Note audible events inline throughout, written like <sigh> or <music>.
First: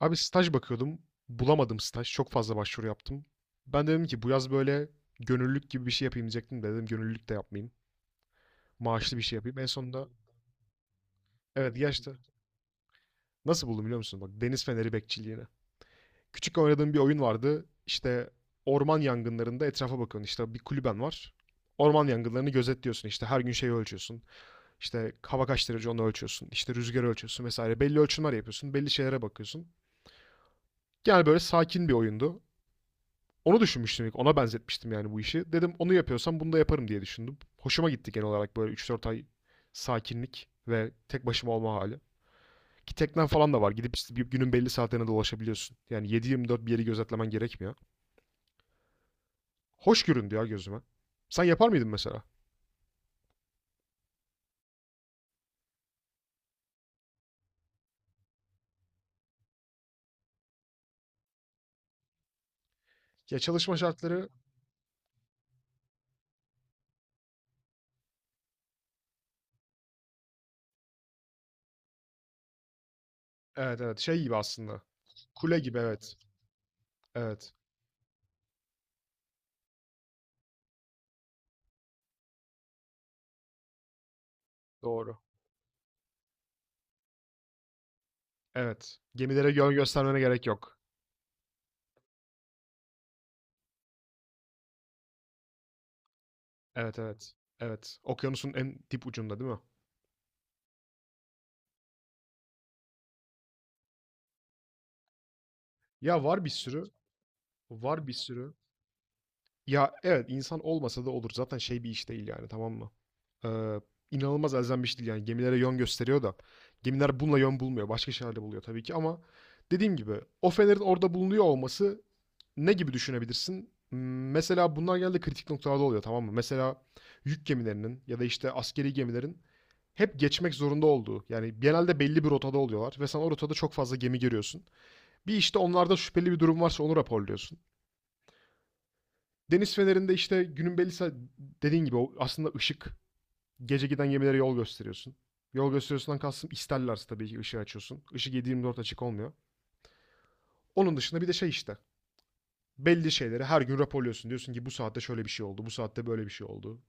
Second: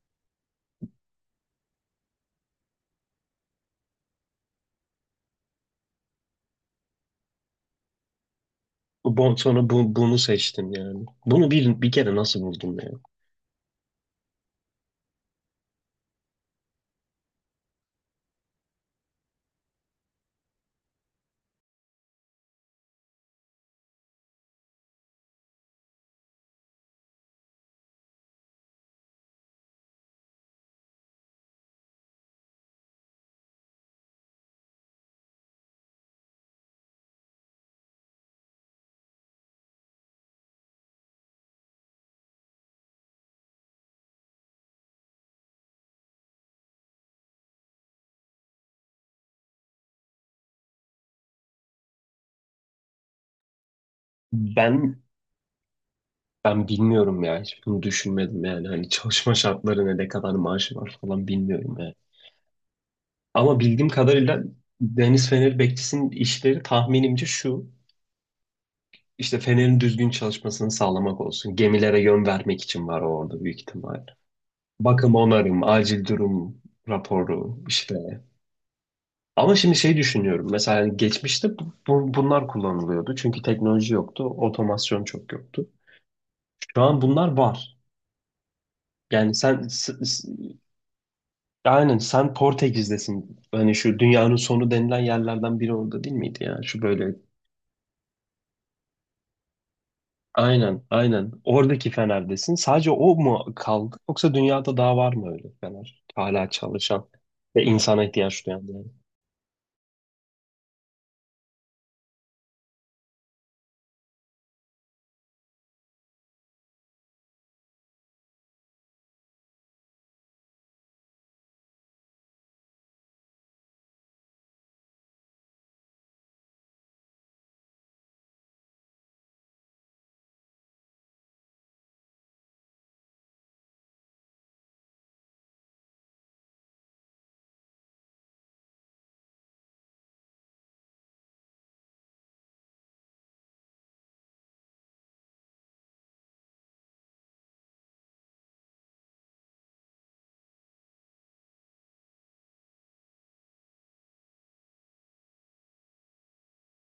Abi staj bakıyordum. Bulamadım staj. Çok fazla başvuru yaptım. Ben de dedim ki bu yaz böyle gönüllülük gibi bir şey yapayım diyecektim de dedim gönüllülük de yapmayayım. Maaşlı bir şey Bon, yapayım. En sonra bu, sonunda bunu seçtim yani. Bunu evet bir gerçekten kere nasıl buldum ya? nasıl buldum biliyor musun? Bak deniz feneri bekçiliğine. Küçük oynadığım bir oyun vardı. İşte orman yangınlarında etrafa bakıyorsun. İşte bir kulüben var. Orman yangınlarını gözetliyorsun. İşte her gün şeyi ölçüyorsun. İşte hava kaç derece onu ölçüyorsun. İşte rüzgarı ölçüyorsun vesaire. Belli ölçümler yapıyorsun. Belli şeylere bakıyorsun. Yani böyle sakin bir oyundu. Onu düşünmüştüm ilk. Ona benzetmiştim yani bu işi. Dedim onu yapıyorsam bunu da yaparım diye düşündüm. Hoşuma gitti genel olarak böyle 3 4 ay sakinlik ve tek başıma olma hali. Ki teknen falan da var. Gidip işte bir günün belli saatlerine dolaşabiliyorsun. Yani 7/24 bir yeri gözetlemen gerekmiyor. Hoş göründü ya gözüme. Sen yapar mıydın mesela? Ben ben bilmiyorum ya. Hiç bunu düşünmedim yani. Hani çalışma şartları ne, ne kadar maaşı var falan bilmiyorum yani. Ya Ama çalışma bildiğim şartları kadarıyla Deniz Fener bekçisinin işleri tahminimce şu. İşte Fener'in düzgün çalışmasını sağlamak olsun. Gemilere yön vermek için var o orada büyük evet evet ihtimal. şey gibi aslında. Bakım Kule onarım, gibi acil evet. durum Evet. raporu, işte. Ama şimdi şey düşünüyorum. Mesela hani geçmişte bunlar kullanılıyordu. Çünkü teknoloji yoktu. Otomasyon Doğru. çok yoktu. Şu an bunlar var. Evet. Yani Gemilere yön göstermene gerek yok. aynen sen Portekiz'desin. Hani şu dünyanın sonu denilen yerlerden biri orada değil miydi ya? Şu Evet böyle evet. Evet. Okyanusun en dip ucunda değil mi? aynen aynen oradaki Fener'desin. Sadece o mu kaldı? Yoksa dünyada daha var mı öyle Fener? Ya var bir Hala sürü. çalışan ve insana Var bir ihtiyaç sürü. duyan yani. Ya evet insan olmasa da olur. Zaten şey bir iş değil yani tamam mı? Ee, inanılmaz elzem bir iş değil yani. Gemilere yön gösteriyor da. Gemiler bununla yön bulmuyor. Başka şeylerle buluyor tabii ki ama dediğim gibi o fenerin orada bulunuyor olması ne gibi düşünebilirsin? M- Mesela bunlar genelde kritik noktalarda oluyor tamam mı? Mesela yük gemilerinin ya da işte askeri gemilerin hep geçmek zorunda olduğu yani genelde belli bir rotada oluyorlar ve sen o rotada çok fazla gemi görüyorsun. Bir işte onlarda şüpheli bir durum varsa onu raporluyorsun. Deniz fenerinde işte günün belli saat dediğin gibi aslında ışık. Gece giden gemilere yol gösteriyorsun. Yol gösteriyorsundan kastım isterlerse tabii ki ışığı açıyorsun. Işık 7 Dört açık olmuyor. Onun dışında bir de şey işte. Belli şeyleri her gün raporluyorsun. Diyorsun ki bu saatte şöyle bir şey oldu, bu saatte böyle bir şey oldu.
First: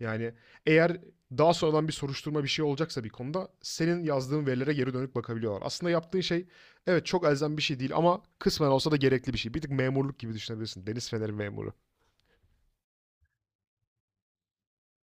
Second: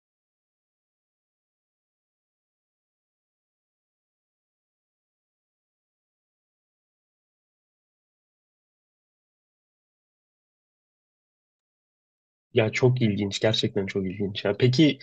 Yani eğer daha sonradan bir soruşturma bir şey olacaksa bir konuda senin yazdığın verilere geri dönüp bakabiliyorlar. Aslında yaptığın şey evet çok elzem bir şey değil ama kısmen olsa da gerekli bir şey. Bir tık memurluk gibi düşünebilirsin. Deniz feneri memuru. Ya çok ilginç. Gerçekten çok ilginç. Ya, peki.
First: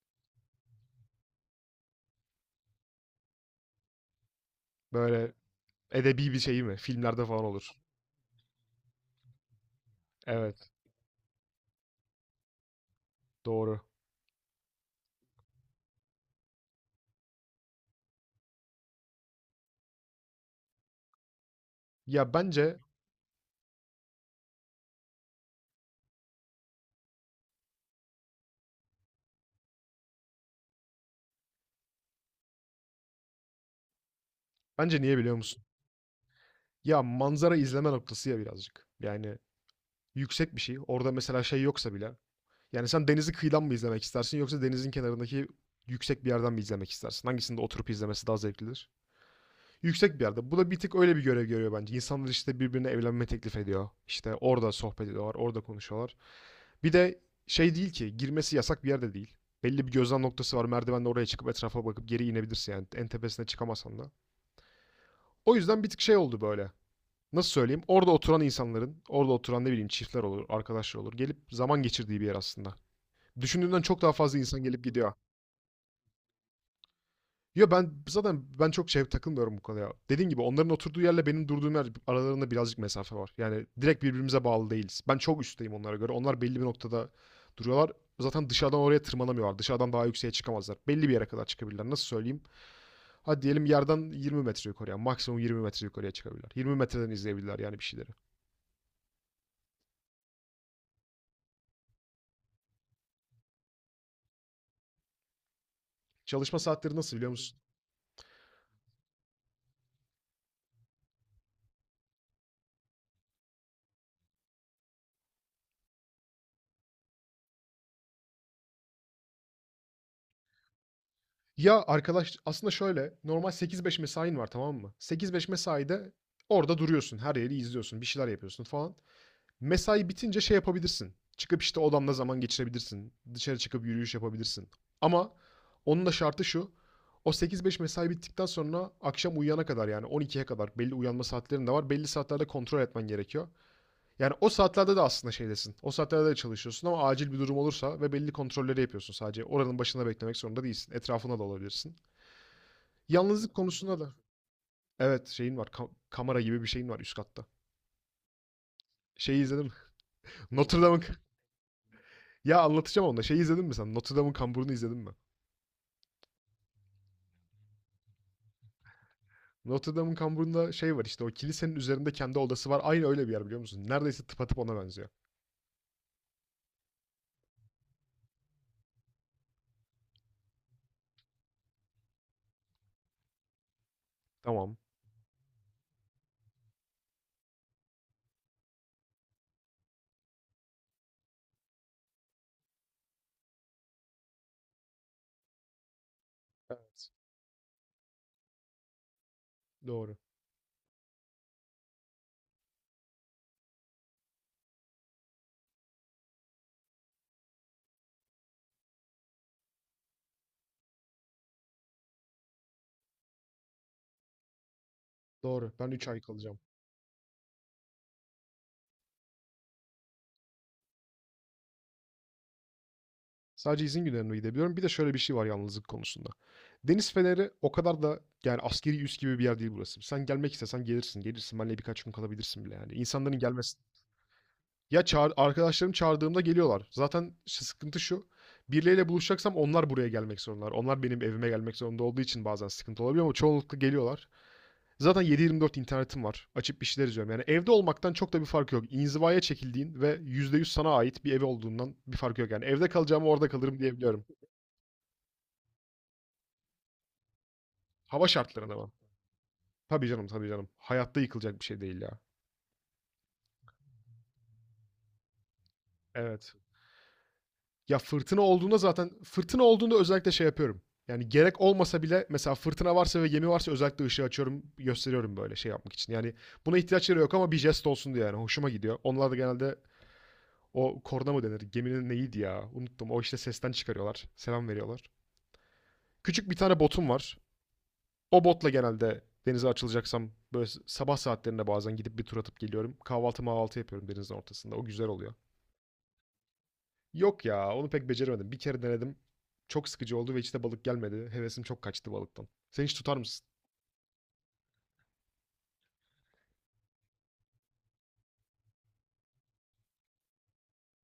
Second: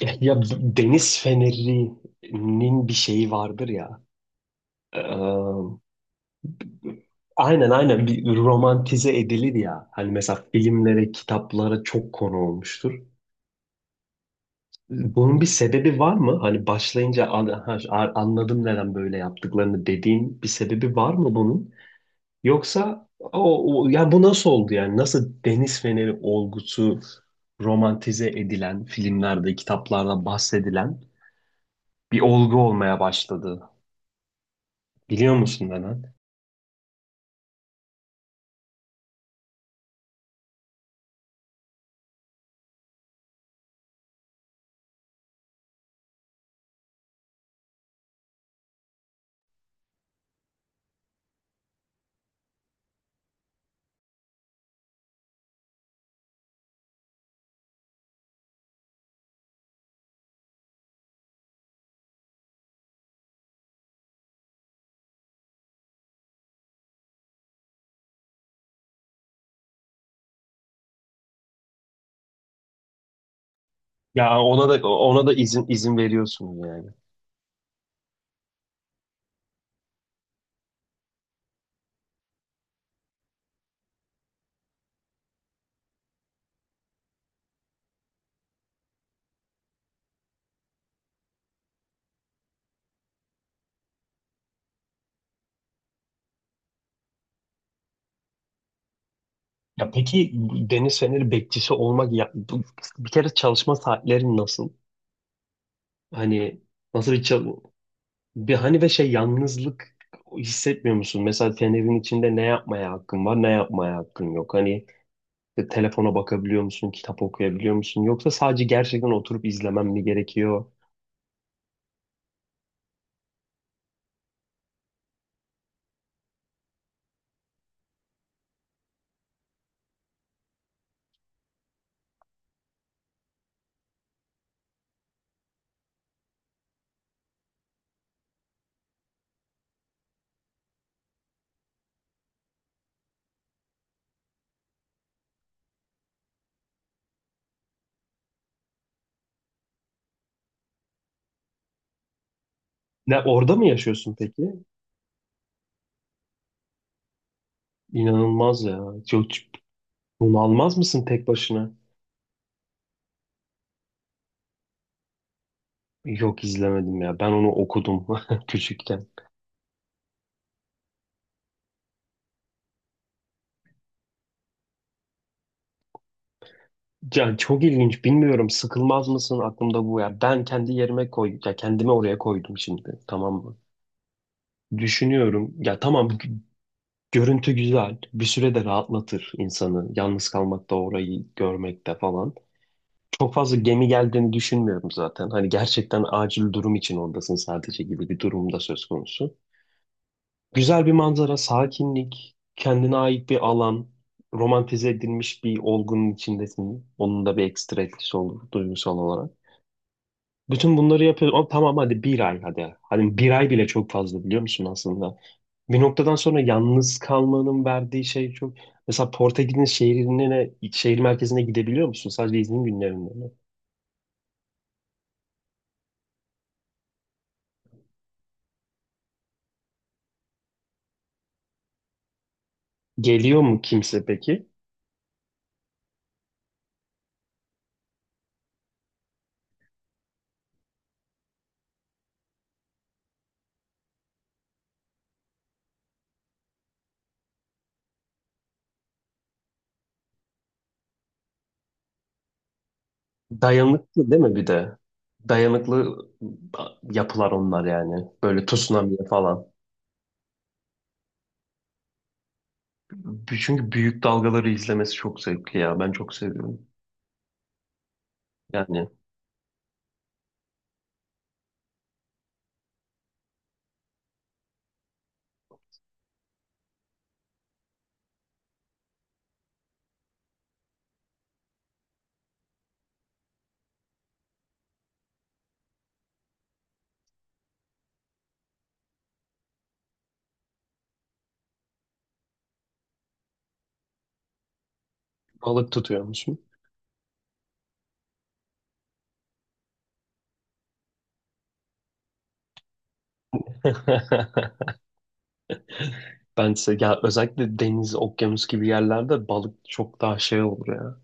Ya, ya deniz fenerinin bir şeyi vardır ya. Ee, Böyle edebi bir şey mi? Filmlerde falan olur. aynen aynen bir romantize edilir ya. Hani mesela Evet, filmlere, kitaplara çok konu olmuştur. doğru. Bunun bir sebebi var mı? Hani başlayınca ha, anladım neden böyle yaptıklarını" dediğin bir sebebi var mı bunun? Ya bence Yoksa ya bu nasıl oldu yani? Nasıl deniz feneri olgusu romantize edilen filmlerde, kitaplarda bahsedilen bir olgu olmaya başladı? bence niye Biliyor biliyor musun? musun neden? Ya manzara izleme noktası ya birazcık. Yani yüksek bir şey. Orada mesela şey yoksa bile. Yani sen denizi kıyıdan mı izlemek istersin yoksa denizin kenarındaki yüksek bir yerden mi izlemek istersin? Hangisinde oturup izlemesi daha zevklidir? Yüksek bir yerde. Bu da bir tık öyle bir görev görüyor bence. İnsanlar işte birbirine evlenme teklif ediyor. İşte orada sohbet ediyorlar, orada konuşuyorlar. Bir de şey değil ki girmesi yasak bir yerde değil. Belli bir gözlem noktası var. Merdivenle oraya çıkıp etrafa bakıp geri inebilirsin yani. En tepesine çıkamasan da. O yüzden bir tık şey oldu böyle. Nasıl söyleyeyim? Orada oturan insanların, orada oturan ne bileyim çiftler olur, arkadaşlar olur. Gelip zaman geçirdiği bir yer aslında. Düşündüğümden çok daha fazla Ya insan ona gelip da gidiyor. ona da izin veriyorsunuz yani. Ya ben zaten ben çok şey takılmıyorum bu konuya. Dediğim gibi onların oturduğu yerle benim durduğum yer aralarında birazcık mesafe var. Yani direkt birbirimize bağlı değiliz. Ben çok üstteyim onlara göre. Onlar belli bir noktada duruyorlar. Zaten dışarıdan oraya tırmanamıyorlar. Dışarıdan daha yükseğe çıkamazlar. Belli bir yere kadar çıkabilirler. Nasıl söyleyeyim? Hadi diyelim yerden 20 metre yukarıya. Maksimum 20 metre yukarıya çıkabilirler. 20 metreden izleyebilirler yani bir şeyleri. Ya peki, deniz feneri bekçisi olmak ya bir kere çalışma saatlerin nasıl? Çalışma Hani saatleri nasıl nasıl bir biliyor çal- musun? bir hani ve şey yalnızlık hissetmiyor musun? Mesela fenerin içinde ne yapmaya hakkın var, ne yapmaya hakkın yok. Hani işte telefona bakabiliyor musun, kitap okuyabiliyor musun? Yoksa sadece gerçekten oturup izlemem mi gerekiyor? Ya arkadaş aslında şöyle normal 8-5 mesain var tamam mı? 8-5 mesaide orada duruyorsun. Her yeri izliyorsun. Bir şeyler yapıyorsun falan. Mesai bitince şey yapabilirsin. Çıkıp işte odamda zaman geçirebilirsin. Dışarı çıkıp yürüyüş yapabilirsin. Ama onun da şartı şu. O sekiz beş mesai bittikten sonra akşam uyuyana kadar yani 12'ye kadar belli uyanma saatlerin de var. Belli saatlerde kontrol etmen gerekiyor. Yani o saatlerde de aslında şeydesin. O saatlerde de çalışıyorsun ama acil bir durum olursa ve belli kontrolleri yapıyorsun sadece. Oranın başında beklemek zorunda değilsin. Etrafına da olabilirsin. Ne, Yalnızlık orada mı konusunda da. yaşıyorsun peki? Evet şeyin var. Kamera gibi bir şeyin var üst katta. İnanılmaz ya. Çok Şeyi izledim. <laughs> bunalmaz Notre Dame'ın mısın tek başına? ya anlatacağım onu da. Şeyi izledin mi sen? Notre Dame'ın kamburunu izledin mi? Yok, izlemedim ya. Ben onu okudum <laughs> küçükken. Notre Dame'ın kamburunda şey var işte o kilisenin üzerinde kendi odası var. Aynı öyle bir yer biliyor musun? Neredeyse tıpatıp ona benziyor. Ya çok ilginç. Bilmiyorum, sıkılmaz mısın, aklımda bu ya. Ben kendi yerime koy ya, kendimi oraya koydum şimdi. Tamam mı? Tamam. Düşünüyorum. Ya tamam, görüntü güzel. Bir süre de rahatlatır insanı. Yalnız kalmakta, orayı görmekte falan. Çok fazla gemi geldiğini düşünmüyorum zaten. Hani gerçekten acil durum için Evet. oradasın sadece gibi bir durumda söz konusu. Doğru. Güzel bir manzara, sakinlik, kendine ait bir alan, romantize edilmiş bir olgunun içindesin. Onun da bir ekstra etkisi olur duygusal olarak. Bütün bunları yapıyoruz. Ama tamam, hadi bir ay, hadi. Hani bir ay bile çok fazla, biliyor musun aslında? Doğru. Bir Ben 3 noktadan ay sonra kalacağım. yalnız kalmanın verdiği şey çok... Mesela Portekiz'in şehrine, şehir merkezine gidebiliyor musun? Sadece izin günlerinde mi? Sadece izin günlerine gidebiliyorum. Bir de şöyle bir şey var yalnızlık konusunda. Deniz Feneri o kadar da yani askeri üs gibi bir yer değil burası. Sen gelmek istesen gelirsin. Gelirsin. Benle birkaç gün kalabilirsin bile yani. İnsanların Geliyor mu gelmesi kimse peki? ya çağır, arkadaşlarım çağırdığımda geliyorlar. Zaten sıkıntı şu. Birileriyle buluşacaksam onlar buraya gelmek zorundalar. Onlar benim evime gelmek zorunda olduğu için bazen sıkıntı olabiliyor ama çoğunlukla geliyorlar. Zaten 7 dört internetim var. Açıp bir şeyler izliyorum. Yani evde olmaktan çok da bir fark yok. İnzivaya çekildiğin ve %100 sana ait bir ev olduğundan bir fark yok. Yani evde kalacağımı orada kalırım Dayanıklı değil diyebiliyorum. mi bir de? Dayanıklı yapılar onlar yani. Hava Böyle şartlarına ama. tsunami falan. Tabii canım tabii canım. Hayatta yıkılacak bir şey değil ya. Çünkü büyük dalgaları izlemesi çok zevkli ya. Ben çok Evet. seviyorum. Ya fırtına olduğunda Yani zaten <laughs> fırtına olduğunda özellikle şey yapıyorum. Yani gerek olmasa bile mesela fırtına varsa ve gemi varsa özellikle ışığı açıyorum, gösteriyorum böyle şey yapmak için. Yani buna ihtiyaçları yok ama bir jest olsun diye yani hoşuma gidiyor. Onlar da genelde o korna mı denir? Geminin neydi ya? Unuttum. O işte sesten çıkarıyorlar. Selam veriyorlar. Küçük bir tane botum var. O botla genelde denize açılacaksam böyle sabah saatlerinde bazen gidip bir tur atıp geliyorum. Kahvaltı mahvaltı yapıyorum denizin ortasında. O güzel oluyor. balık tutuyor musun? Yok ya, onu pek beceremedim. Bir kere denedim. Çok sıkıcı oldu ve içine balık gelmedi. Hevesim çok kaçtı balıktan. Sen hiç tutar mısın? <laughs> ben size ya, özellikle deniz, okyanus gibi yerlerde balık çok daha şey olur ya.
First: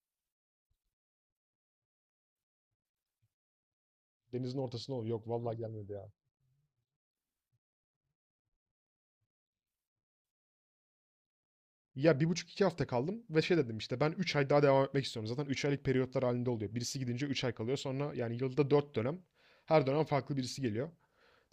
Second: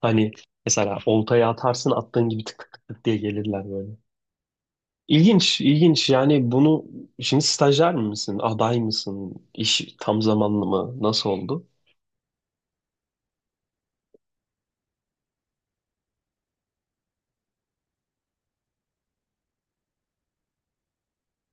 Hani mesela oltaya atarsın, attığın gibi tık tık tık tık diye gelirler böyle. Denizin ortasına ol. Yok vallahi İlginç, gelmedi ilginç. ya. Yani bunu, şimdi stajyer misin, aday mısın, iş tam zamanlı mı, nasıl oldu? Ya bir buçuk iki hafta kaldım ve şey dedim işte ben 3 ay daha devam etmek istiyorum. Zaten 3 aylık periyotlar halinde oluyor. Birisi gidince 3 ay kalıyor. Sonra yani yılda 4 dönem. Her dönem farklı birisi geliyor.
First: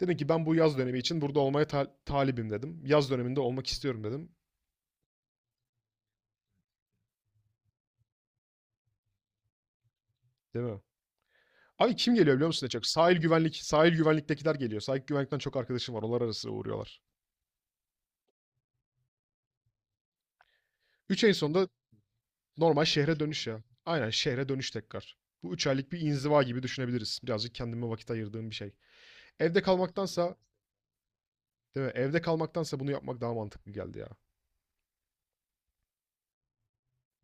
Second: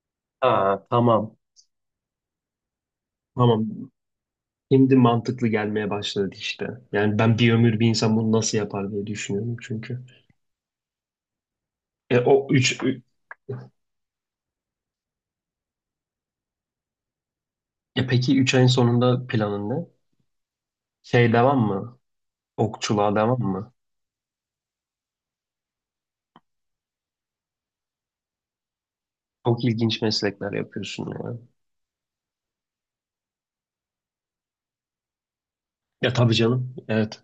Dedim ki ben bu yaz Ha, dönemi için tamam, burada olmaya talibim dedim. Yaz döneminde olmak tamam. istiyorum dedim. Şimdi mantıklı gelmeye başladı işte. Yani ben bir ömür bir insan bunu nasıl yapar diye düşünüyorum çünkü. Değil mi? Abi kim E, geliyor biliyor o musun en üç, çok? ü- Sahil güvenlik, sahil güvenliktekiler geliyor. Sahil güvenlikten çok arkadaşım var. Onlar arası uğruyorlar. e peki 3 ayın sonunda planın ne? 3 Şey, ayın devam sonunda mı? normal Okçuluğa şehre devam dönüş ya. mı? Aynen şehre dönüş tekrar. Bu 3 aylık bir inziva gibi düşünebiliriz. Birazcık kendime vakit ayırdığım bir şey. Evde Çok ilginç kalmaktansa, meslekler yapıyorsun ya. değil mi? Evde kalmaktansa bunu yapmak daha mantıklı geldi ya. Ya tabii canım. Evet.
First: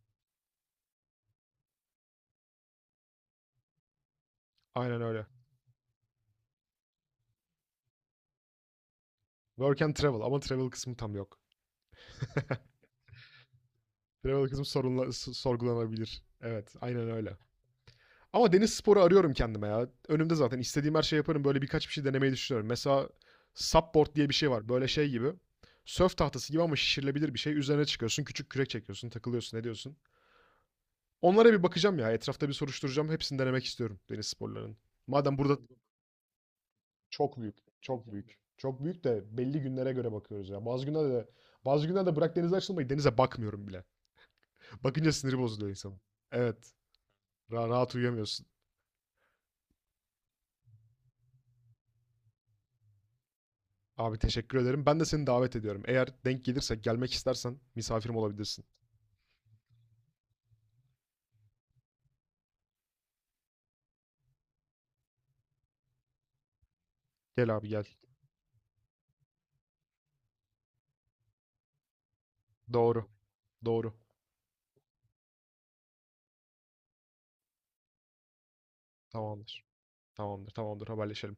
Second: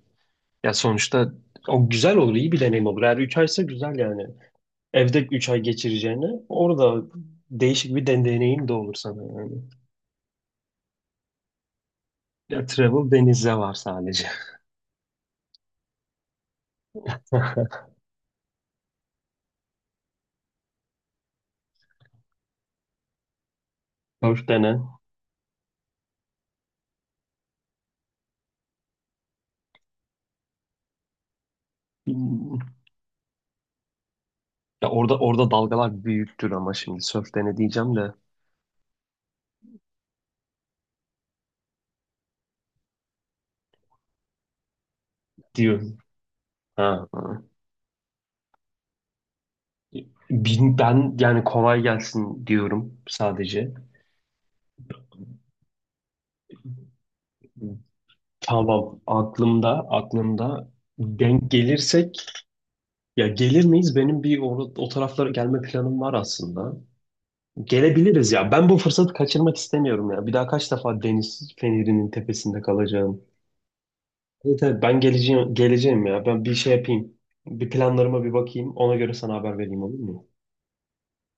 Ya sonuçta o güzel olur, iyi bir deneyim olur. Eğer 3 aysa güzel yani. Aynen Evde öyle. 3 ay geçireceğine orada değişik bir deneyim de olur sana yani. Work and travel ama travel kısmı tam yok. <laughs> Ya travel denizde var sadece. Travel kısmı sorunla, sorgulanabilir. Evet, aynen öyle. <laughs> Ama deniz sporu arıyorum kendime ya. Önümde zaten istediğim her şeyi yaparım. Böyle birkaç bir şey denemeyi düşünüyorum. Mesela supboard diye bir Sörf şey var. dene. Böyle şey gibi. Sörf tahtası gibi ama şişirilebilir bir şey. Üzerine çıkıyorsun, küçük kürek çekiyorsun, takılıyorsun, ne diyorsun? Onlara bir bakacağım ya. Etrafta bir Hmm. soruşturacağım. Hepsini denemek istiyorum deniz sporlarının. Ya orada, Madem orada burada dalgalar büyüktür ama şimdi sörf çok büyük, dene diyeceğim çok de büyük. Çok büyük de belli günlere göre bakıyoruz ya. Bazı günlerde de bazı günlerde bırak denize açılmayı denize bakmıyorum bile. Bakınca siniri bozuluyor diyorum. insanın. Evet. Ha. Rahat uyuyamıyorsun. Ben yani kolay gelsin diyorum sadece. Abi teşekkür ederim. Ben de seni davet ediyorum. Eğer denk gelirse, gelmek istersen misafirim olabilirsin. Tamam, aklımda, aklımda, denk gelirsek ya, gelir miyiz? Benim bir o taraflara gelme planım var aslında. Gel abi gel. Gelebiliriz ya. Ben bu fırsatı kaçırmak istemiyorum ya. Bir daha kaç defa deniz fenerinin tepesinde Doğru. kalacağım? Doğru. Evet, evet, ben geleceğim, geleceğim ya. Ben bir şey yapayım. Bir planlarıma bir bakayım. Ona göre sana haber Tamamdır. vereyim, olur mu? Tamamdır. Tamamdır. Haberleşelim.